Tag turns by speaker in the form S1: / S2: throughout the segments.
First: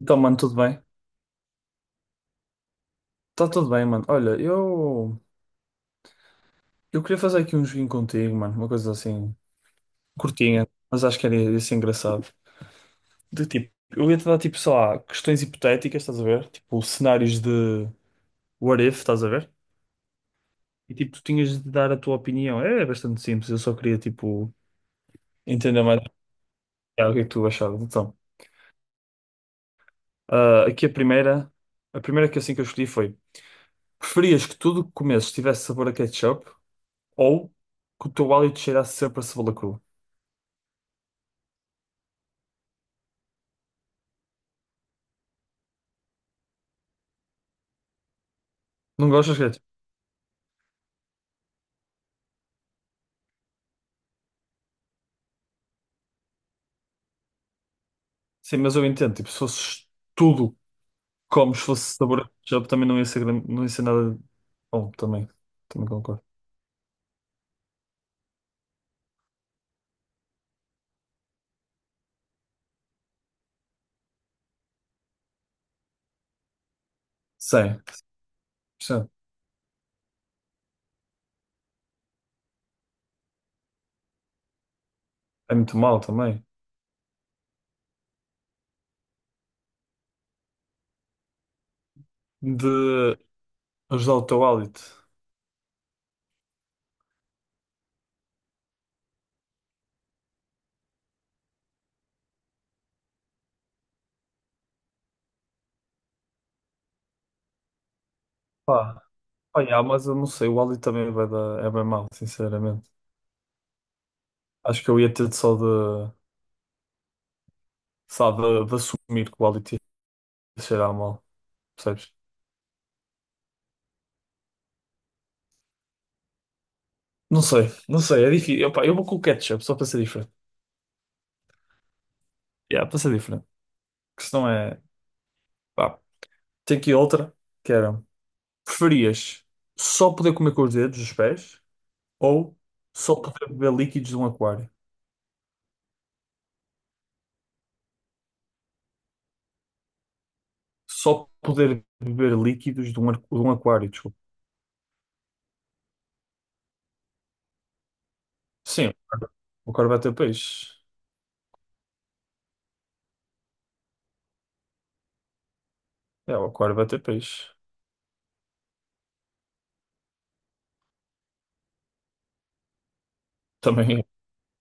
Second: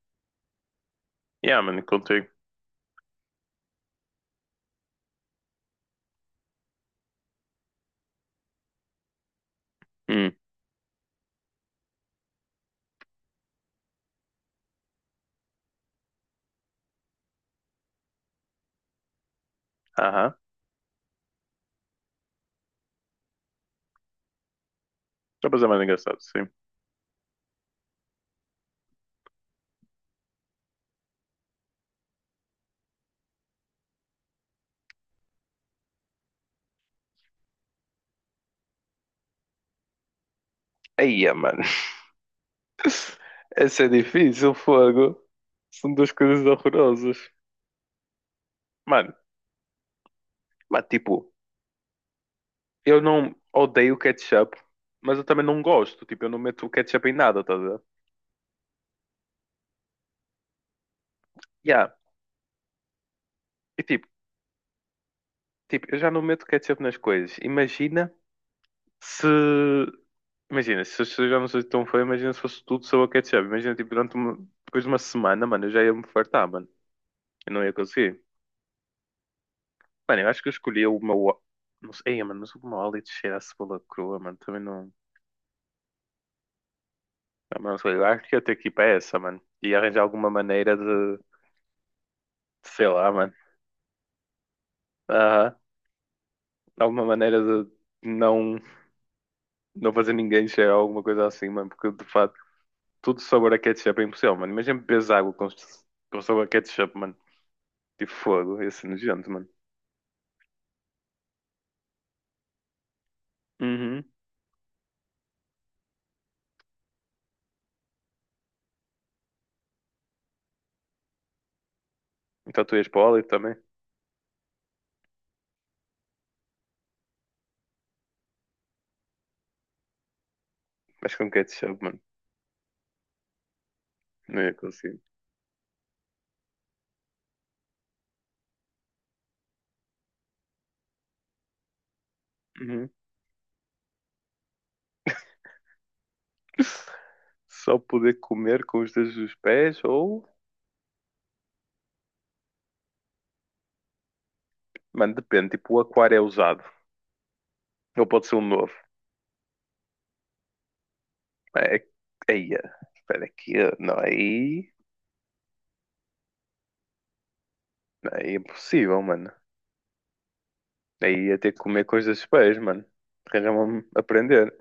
S1: Então, mano, tudo bem?
S2: Yeah, mano, contigo.
S1: Tá tudo bem, mano. Olha, eu queria fazer aqui um joguinho contigo, mano. Uma coisa assim,
S2: Hum,
S1: curtinha, mas acho que era ia ser engraçado. De tipo, eu ia te dar tipo, sei lá, questões hipotéticas, estás a ver? Tipo, cenários de what if, estás a ver?
S2: aham.
S1: E tipo, tu tinhas de dar a tua opinião. É, bastante simples, eu só queria tipo
S2: Já para ser
S1: entender
S2: mais
S1: mais
S2: engraçado, sim.
S1: o que é que tu achavas. Então, aqui a primeira que assim que eu escolhi foi: preferias que tudo que comesses tivesse sabor a ketchup ou que o teu hálito cheirasse sempre a cebola crua?
S2: Aí, mano. Essa é difícil, fogo. São duas coisas horrorosas.
S1: Não
S2: Mano,
S1: gostas de ketchup?
S2: mas tipo, eu não odeio ketchup, mas eu também não gosto. Tipo, eu não meto ketchup em nada, tá a ver?
S1: Sim, mas eu entendo, tipo, se fosses tudo como se
S2: Yeah.
S1: fosse sabor de ketchup, também não ia ser, não ia ser
S2: E tipo,
S1: nada bom, também. Também
S2: eu já não
S1: concordo.
S2: meto ketchup nas coisas. Imagina se. Imagina, se eu já não sou tão fã, imagina se fosse tudo só o ketchup. Imagina, tipo, durante uma... depois de uma semana, mano, eu já ia me fartar, mano. Eu não ia
S1: Sim,
S2: conseguir.
S1: sim.
S2: Mano, eu acho que eu escolhi uma. Não sei, mano, mas uma wallet cheira a cebola crua, mano. Também não.
S1: É muito mal também.
S2: Ah, mano, não sei, eu acho que ia ter que ir para essa, mano. E arranjar alguma maneira de. Sei lá,
S1: De
S2: mano.
S1: ajudar o teu hálito.
S2: Aham. Alguma maneira de não. Não fazer ninguém cheirar alguma coisa assim, mano. Porque de facto tudo sabor a ketchup é impossível, mano. Imagina bebes água com sabor a ketchup, mano. Tipo fogo, ia ser
S1: Pá,
S2: nojento, mano.
S1: olha, mas eu não sei, o hálito também vai dar, é bem mal, sinceramente.
S2: Uhum.
S1: Acho que eu ia ter só de, de assumir que o hálito ia cheirar mal, percebes?
S2: Então tu ias para o óleo também.
S1: Não sei, não sei, é difícil. Eu, pá, eu vou com o ketchup, só para ser diferente.
S2: Mas com ketchup, mano.
S1: Yeah, para ser diferente. Que se
S2: Não
S1: não
S2: ia
S1: é.
S2: conseguir.
S1: Pá, tem aqui outra, que era. Preferias só poder comer com os dedos, os pés, ou só poder beber líquidos de um aquário?
S2: Só poder comer com os dedos dos pés ou.
S1: Só poder beber líquidos de um, de um aquário, desculpa.
S2: Mano, depende. Tipo, o aquário é usado. Ou pode ser um novo.
S1: Sim, o aquário vai ter peixe.
S2: É. é, aí, espera aqui. Não, aí.
S1: É, o aquário vai ter peixe.
S2: Não, aí é impossível, mano. Aí ia ter que comer coisas dos pés, mano. Arranjar-me a
S1: Também,
S2: aprender.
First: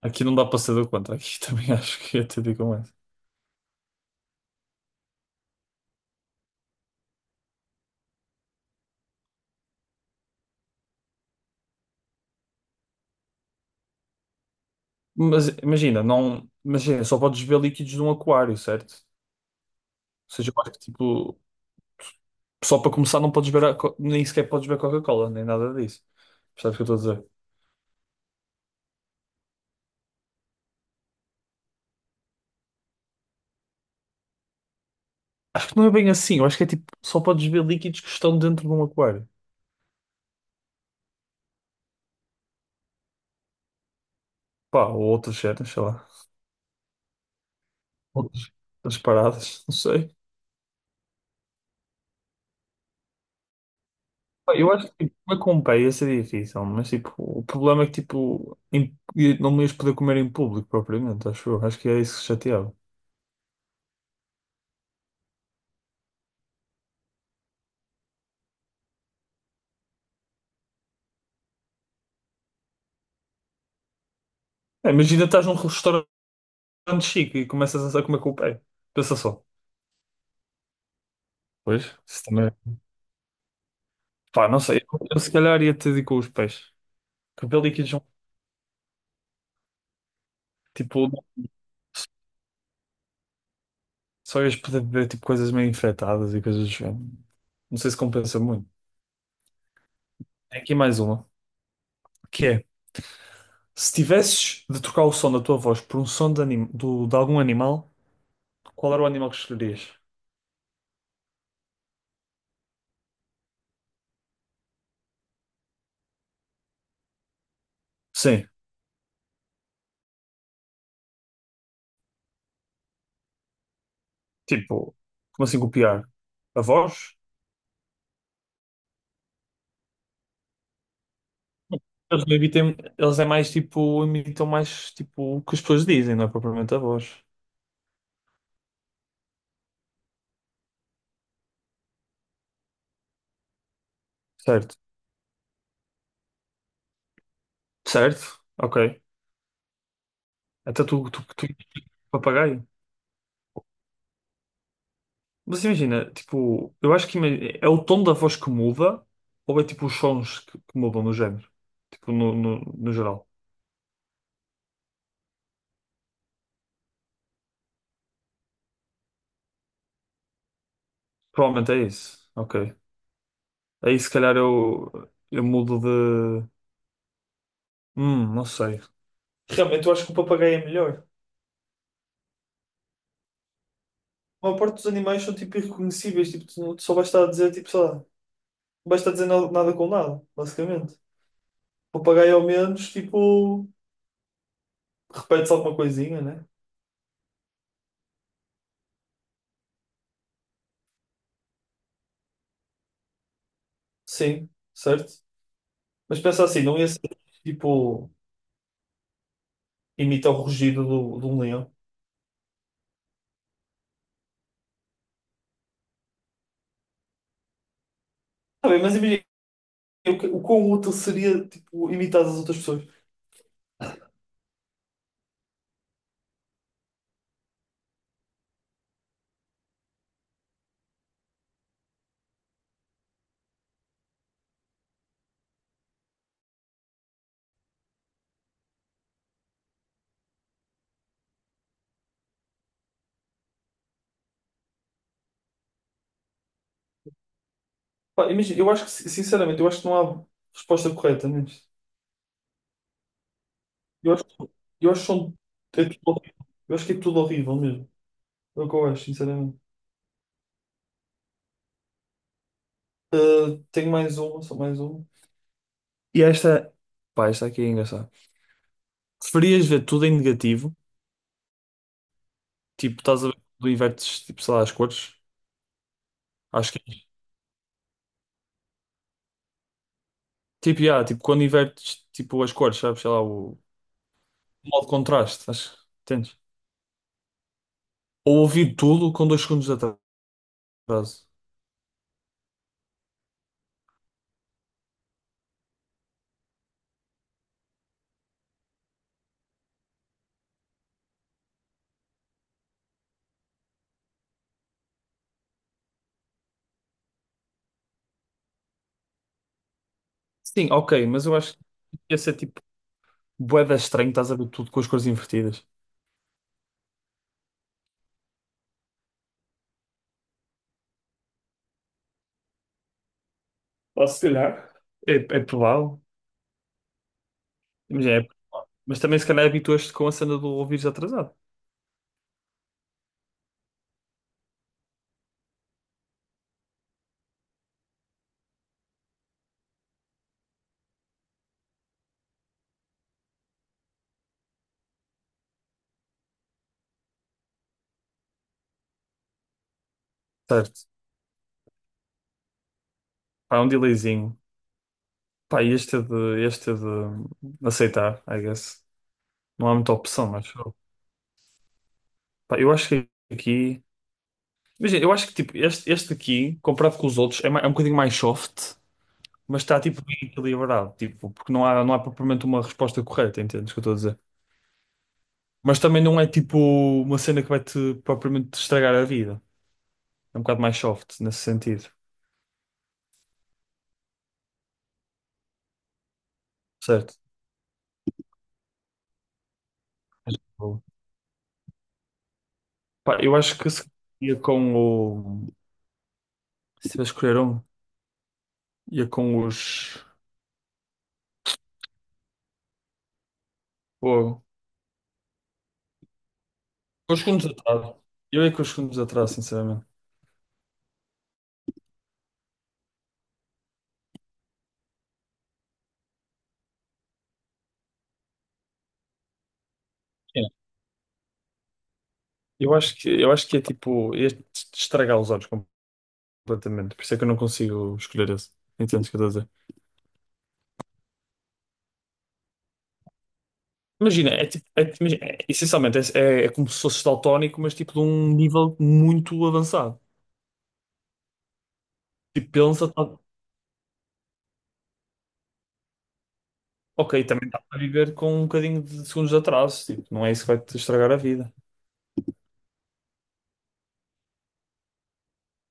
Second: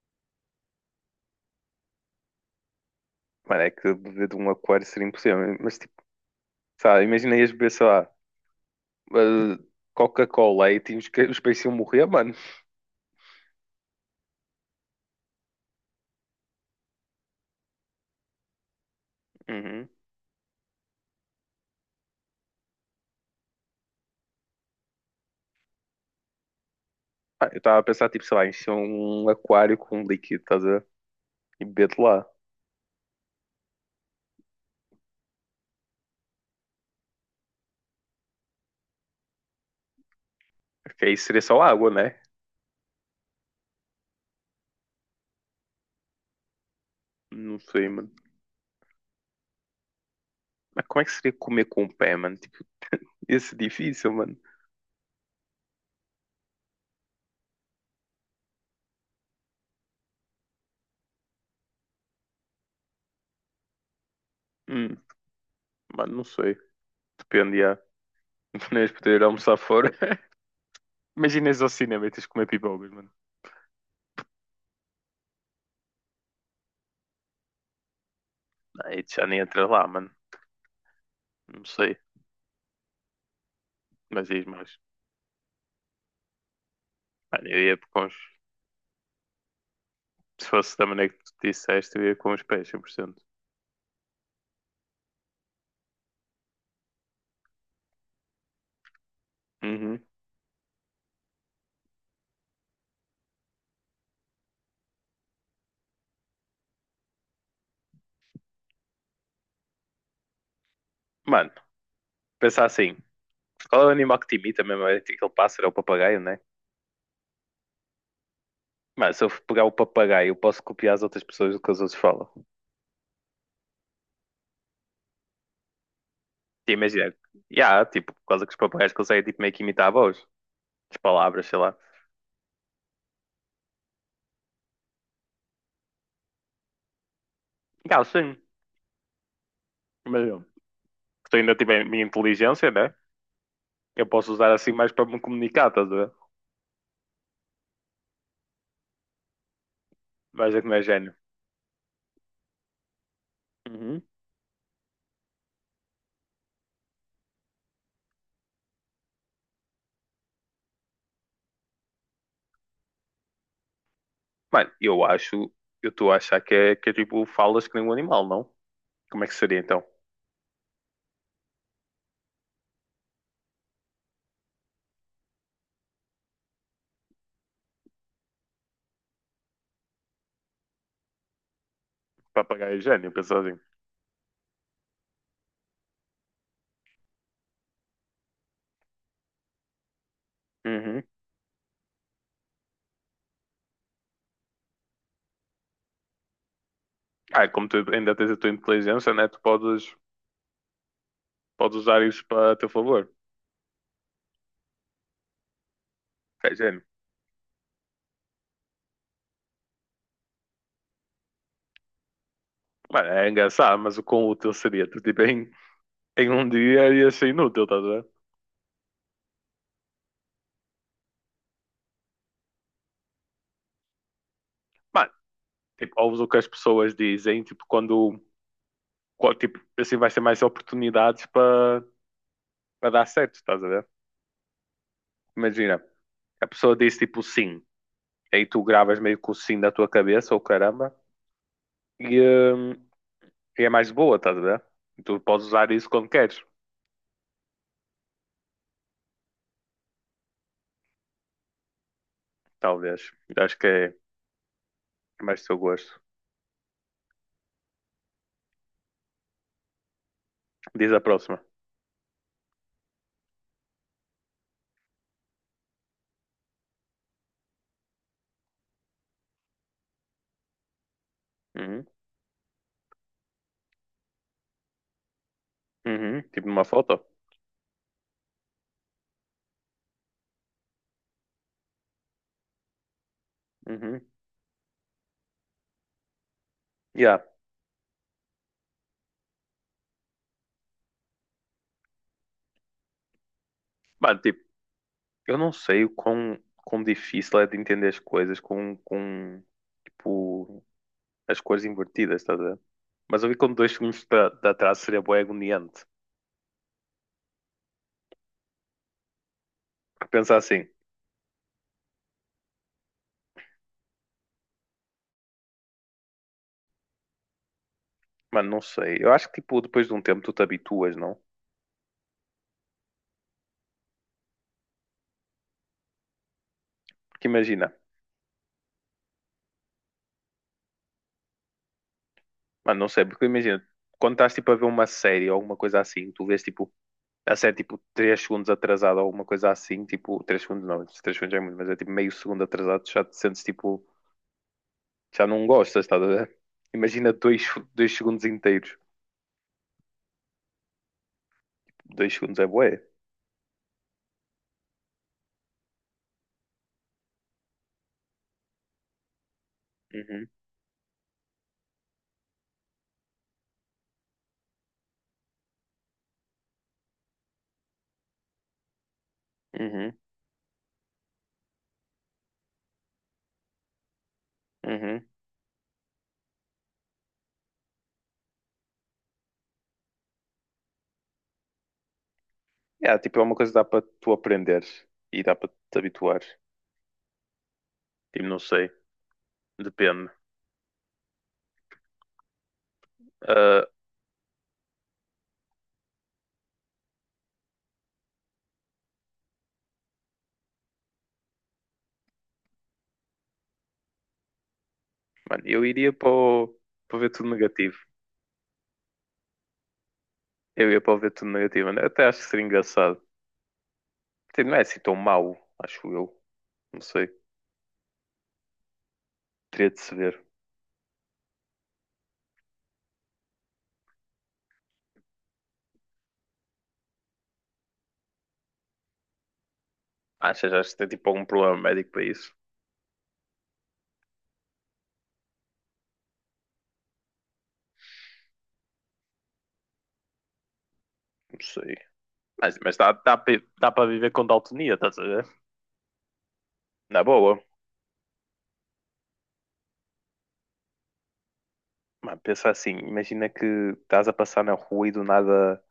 S1: aqui não dá para ser do contra. Aqui também acho que ia ter de ir com essa.
S2: Mano, é que beber de um aquário seria impossível. Mas, tipo, sabe, imagina ias beber, sei lá, eh, Coca-Cola e tinhas que os peixes iam morrer, mano.
S1: Mas imagina, não, imagina, só podes beber líquidos de um aquário, certo?
S2: Uhum.
S1: Ou seja, eu acho que tipo, só para começar não podes beber, nem sequer podes beber Coca-Cola, nem nada disso. Percebes o que eu estou a dizer?
S2: Ah, eu estava a pensar, tipo, sei lá, encher um aquário com um líquido, estás a ver? E beber de lá.
S1: Acho que não é bem assim. Eu acho que é tipo, só podes ver líquidos que estão dentro de um aquário.
S2: Porque aí seria só água, né?
S1: Pá, ou outras cenas, sei lá.
S2: Não sei, mano.
S1: Outras, outras paradas, não sei.
S2: Mas como é que seria comer com o pé, mano? Tipo, ia ser difícil, mano.
S1: Pá, eu acho que tipo, comer com pé ia ser difícil, mas tipo, o problema é que tipo, não me ias poder comer em público propriamente, acho eu. Acho que é isso que chateava.
S2: Hum, mano, não sei. Depende, já. Não ias poder almoçar fora. Imagina só ao cinema e tens de comer pipocas, mano.
S1: É, imagina estás num restaurante chique e começas a comer com o pé.
S2: Aí tu
S1: Pensa
S2: já nem
S1: só.
S2: entras lá, mano. Não sei.
S1: Pois, isso também.
S2: Mas diz
S1: Pá, não
S2: mais.
S1: sei. Eu se calhar ia ter de ir com os pés. Porque
S2: Mano, eu
S1: ver
S2: ia
S1: líquidos,
S2: com os... Se fosse da maneira
S1: tipo,
S2: que tu disseste, eu ia com os pés, 100%.
S1: só ias poder beber tipo, coisas meio infectadas e coisas do género. Não sei se compensa muito.
S2: Uhum.
S1: Tem aqui mais uma, que é, se tivesses de trocar o som da tua voz por um som de, de algum animal, qual era o animal que escolherias?
S2: Mano, pensar assim. Qual é o animal que te imita mesmo? É tipo aquele pássaro, é o papagaio, né?
S1: Sim,
S2: Mano, se eu pegar o papagaio, eu posso copiar as outras pessoas do que os outros falam.
S1: tipo, como assim copiar? A
S2: Sim, imagina.
S1: voz?
S2: Yeah, tipo, por causa que os papagaios conseguem tipo, meio que imitar a voz, as palavras, sei lá.
S1: Eles não imitam, eles é mais tipo, imitam mais tipo o que as pessoas dizem, não é propriamente a voz.
S2: Yeah, sim. Mas eu que ainda tiver a minha inteligência, né? Eu posso usar assim
S1: Certo.
S2: mais para me comunicar, estás a ver?
S1: Certo? Ok.
S2: Vais ver como é
S1: Até tu,
S2: gênio.
S1: tu, tu, papagaio.
S2: Uhum.
S1: Mas imagina, tipo, eu acho que é o tom da voz que muda ou é tipo os sons que mudam no género? Tipo, no geral.
S2: Mano, eu acho, eu estou a achar que é tipo falas que nem um animal, não? Como é que seria então?
S1: Provavelmente é isso. Ok. Aí se calhar eu mudo de. Não sei. Realmente eu acho que o papagaio é melhor.
S2: Papagaio é gênio, pensa assim.
S1: A maior parte dos animais são tipo irreconhecíveis, tipo, tu não- tu só vais estar a dizer, tipo, sei lá, não vais estar a dizer nada, nada com nada, basicamente.
S2: Uhum.
S1: O papagaio ao menos, tipo, repete-se alguma coisinha, né?
S2: Ah, como tu ainda tens a tua inteligência, né? Tu podes, podes usar isso para teu favor.
S1: Sim, certo? Mas pensa
S2: É
S1: assim, não
S2: gênio.
S1: ia ser tipo, imita o rugido do, de um leão.
S2: Mano, é engraçado, mas o quão útil seria? Tu tipo, em um dia ia ser inútil, tá vendo?
S1: Tá bem, mas imagina o quão útil seria, tipo, imitar as outras pessoas.
S2: Mano, tipo, ouves o que as pessoas dizem, tipo, quando, qual- tipo, assim vai ser mais oportunidades para dar certo, estás a ver? Imagina, a pessoa diz tipo sim, aí tu gravas meio que o sim da tua cabeça, ou caramba, e, hum, e é mais boa, estás a ver? E tu podes usar isso quando queres,
S1: Pá, imagina, eu acho que, sinceramente, eu acho que não há resposta correta nisto.
S2: talvez. Eu acho que é,
S1: Eu acho, que- eu acho que
S2: é
S1: são-
S2: mais do seu
S1: é
S2: gosto.
S1: tudo horrível. Eu acho que é tudo horrível mesmo. É o que eu acho, sinceramente.
S2: Diz a próxima.
S1: Ah, tenho mais uma, só mais uma. E esta, pá, esta aqui é engraçada. Preferias ver tudo em negativo?
S2: Uhum,
S1: Tipo, estás a ver quando invertes, tipo, sei lá, as cores?
S2: uhum, tipo numa
S1: Acho que
S2: foto.
S1: é. Tipo, yeah, tipo, quando invertes, tipo, as cores, sabes? Sei lá, o
S2: Uhum,
S1: modo de contraste, acho entendes?
S2: yeah.
S1: Ou ouvir tudo com dois segundos de atraso.
S2: Mano, tipo, eu não sei o quão, quão difícil é de entender as coisas com tipo, as cores invertidas, estás a ver? Mas eu vi com 2 segundos de atraso seria bué agoniante. Porque pensar assim,
S1: Sim, ok, mas eu acho que ia ser tipo bué da estranho, estás a ver tudo com as cores invertidas.
S2: mano, não sei. Eu acho que, tipo, depois de um tempo tu te habituas, não?
S1: Ou se calhar, é provável.
S2: Porque imagina,
S1: Imagina, mas também se calhar habituaste com a cena do ouvires atrasado.
S2: mano, não sei, porque imagina, quando estás, tipo, a ver uma série ou alguma coisa assim, tu vês, tipo, a série, tipo, 3 segundos atrasada ou alguma coisa assim, tipo, 3 segundos não, 3 segundos já é muito, mas é, tipo, meio segundo atrasado, tu já te sentes, tipo, já não gostas, estás a ver? Imagina 2, 2 segundos inteiros.
S1: Certo.
S2: Dois segundos é bué.
S1: Pá, é um delayzinho. Pá, este é de aceitar, I guess. Não há muita opção,
S2: Uhum,
S1: mas pá, eu acho que aqui. Imagina, eu acho que tipo, este aqui, comparado com os outros, é, é um bocadinho mais soft. Mas está
S2: uhum,
S1: tipo bem equilibrado, tipo, porque não há propriamente uma resposta correta, entendes o que eu estou a dizer?
S2: uhum.
S1: Mas também não é tipo uma cena que vai-te propriamente te estragar a vida. É um bocado mais soft nesse sentido,
S2: Yeah, tipo, é uma coisa que dá para tu aprenderes e dá para te habituares.
S1: certo?
S2: Tipo, não sei, depende.
S1: Mas, tipo, pá, eu acho
S2: Ah,
S1: que se ia com o. Se tivesse que escolher um, ia com os. Pô,
S2: mano, eu iria para o, para ver
S1: com os
S2: tudo
S1: segundos
S2: negativo.
S1: atrás. Eu ia com os segundos atrás, sinceramente.
S2: Eu ia para o ver tudo negativo, mano. Até acho que seria engraçado. Tipo, não é assim tão mau, acho eu. Não sei, teria de se ver.
S1: É, eu acho que é tipo ia te estragar os olhos completamente, por isso é que eu não consigo escolher esse. Entendes o que eu estou a dizer?
S2: Achas, achas que tem tipo algum problema médico para isso?
S1: Imagina, imagina, essencialmente é como se fosse daltónico, mas tipo de um nível muito avançado.
S2: Não sei.
S1: Tipo,
S2: Mas
S1: pensa,
S2: dá, dá, para dá para viver com daltonia, estás a ver? Na
S1: ok,
S2: boa.
S1: também está a viver com um bocadinho de segundos de atraso, tipo, não é isso que vai te estragar a vida.
S2: Mano, pensa assim, imagina que estás a passar na rua e do nada,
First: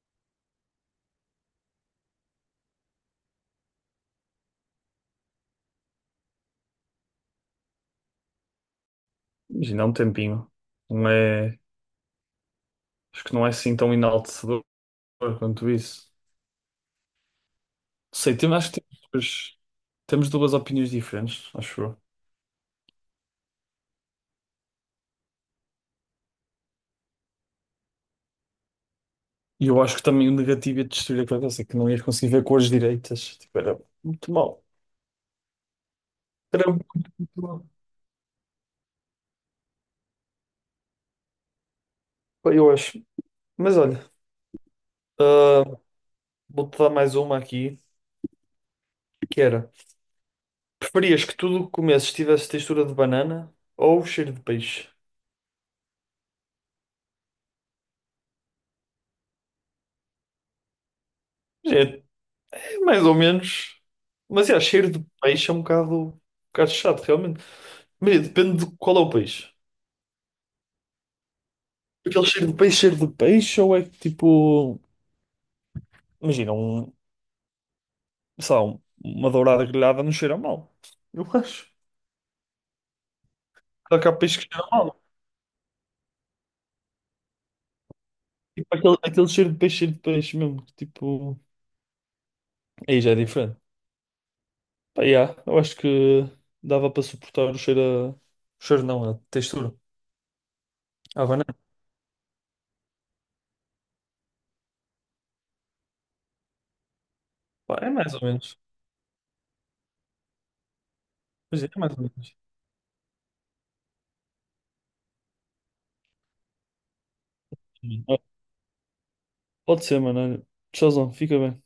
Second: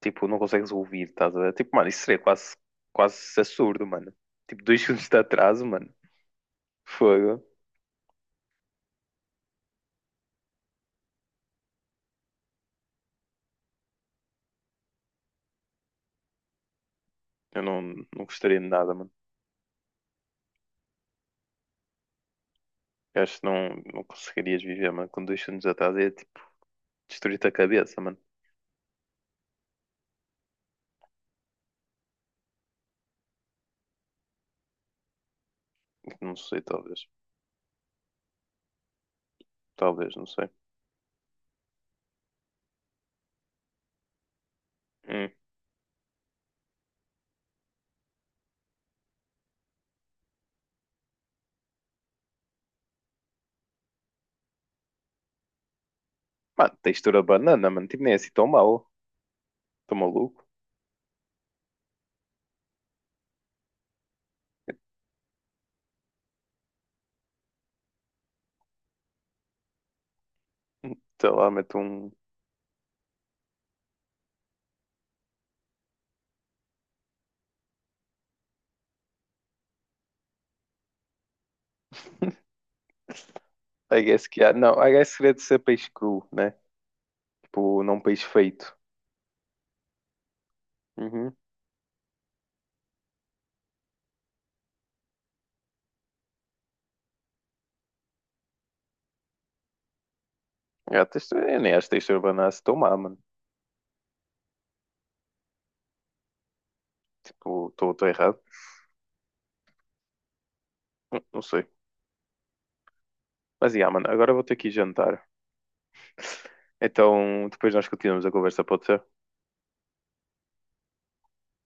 S2: tipo, não consegues ouvir, estás a ver? Tipo, mano, isso seria quase, quase absurdo, mano. Tipo, 2 segundos de atraso, mano. Fogo.
S1: Imagina, é um tempinho. Não é, acho que não é assim tão enaltecedor quanto isso.
S2: Eu não,
S1: Não
S2: não
S1: sei,
S2: gostaria de
S1: acho que
S2: nada, mano.
S1: temos duas opiniões diferentes, acho eu.
S2: Eu acho que não, não conseguirias viver, mano. Com dois segundos de atraso ia, tipo, destruir-te a cabeça, mano.
S1: E eu acho que também o negativo ia destruir a cabeça, que não ias conseguir ver cores direitas. Tipo, era muito mal.
S2: Não sei,
S1: Era muito,
S2: talvez.
S1: muito mal.
S2: Talvez, não sei.
S1: Eu acho. Mas olha.
S2: Hum.
S1: Ah, vou-te dar mais uma aqui, que era, preferias que tudo o que comesses tivesse textura de banana ou cheiro de peixe?
S2: Mano, textura banana, mano. Tipo, nem é assim tão mau. Tô maluco.
S1: Gente, é mais ou menos, mas é, cheiro de peixe é um bocado chato, realmente. Mas é, depende de qual é o peixe.
S2: Sei lá, meto um...
S1: Aquele cheiro de peixe, ou é que tipo, imagina, sei lá, uma dourada grelhada não cheira mal. Eu acho. Só
S2: I
S1: que há
S2: guess
S1: peixe
S2: que
S1: que
S2: há...
S1: cheira
S2: Não, I
S1: mal.
S2: guess seria de ser peixe cru, né? Tipo, não peixe feito.
S1: Tipo, aquele cheiro de peixe mesmo, que,
S2: Uhum.
S1: tipo, aí já é diferente. Pá, yeah, eu acho que dava para suportar o cheiro a... O cheiro não, a textura.
S2: É, a
S1: A
S2: textura,
S1: banana.
S2: eu nem acho a textura banana assim tão má, mano. Tipo,
S1: Pá, é
S2: estou
S1: mais ou
S2: errado.
S1: menos.
S2: Não, não
S1: Pois
S2: sei.
S1: é, é mais ou menos.
S2: Mas, yeah, mano, agora eu vou ter que ir jantar. Então, depois nós
S1: Sim.
S2: continuamos a conversa, pode ser?
S1: Pode ser, mano. Olha. Tchauzão, fica bem.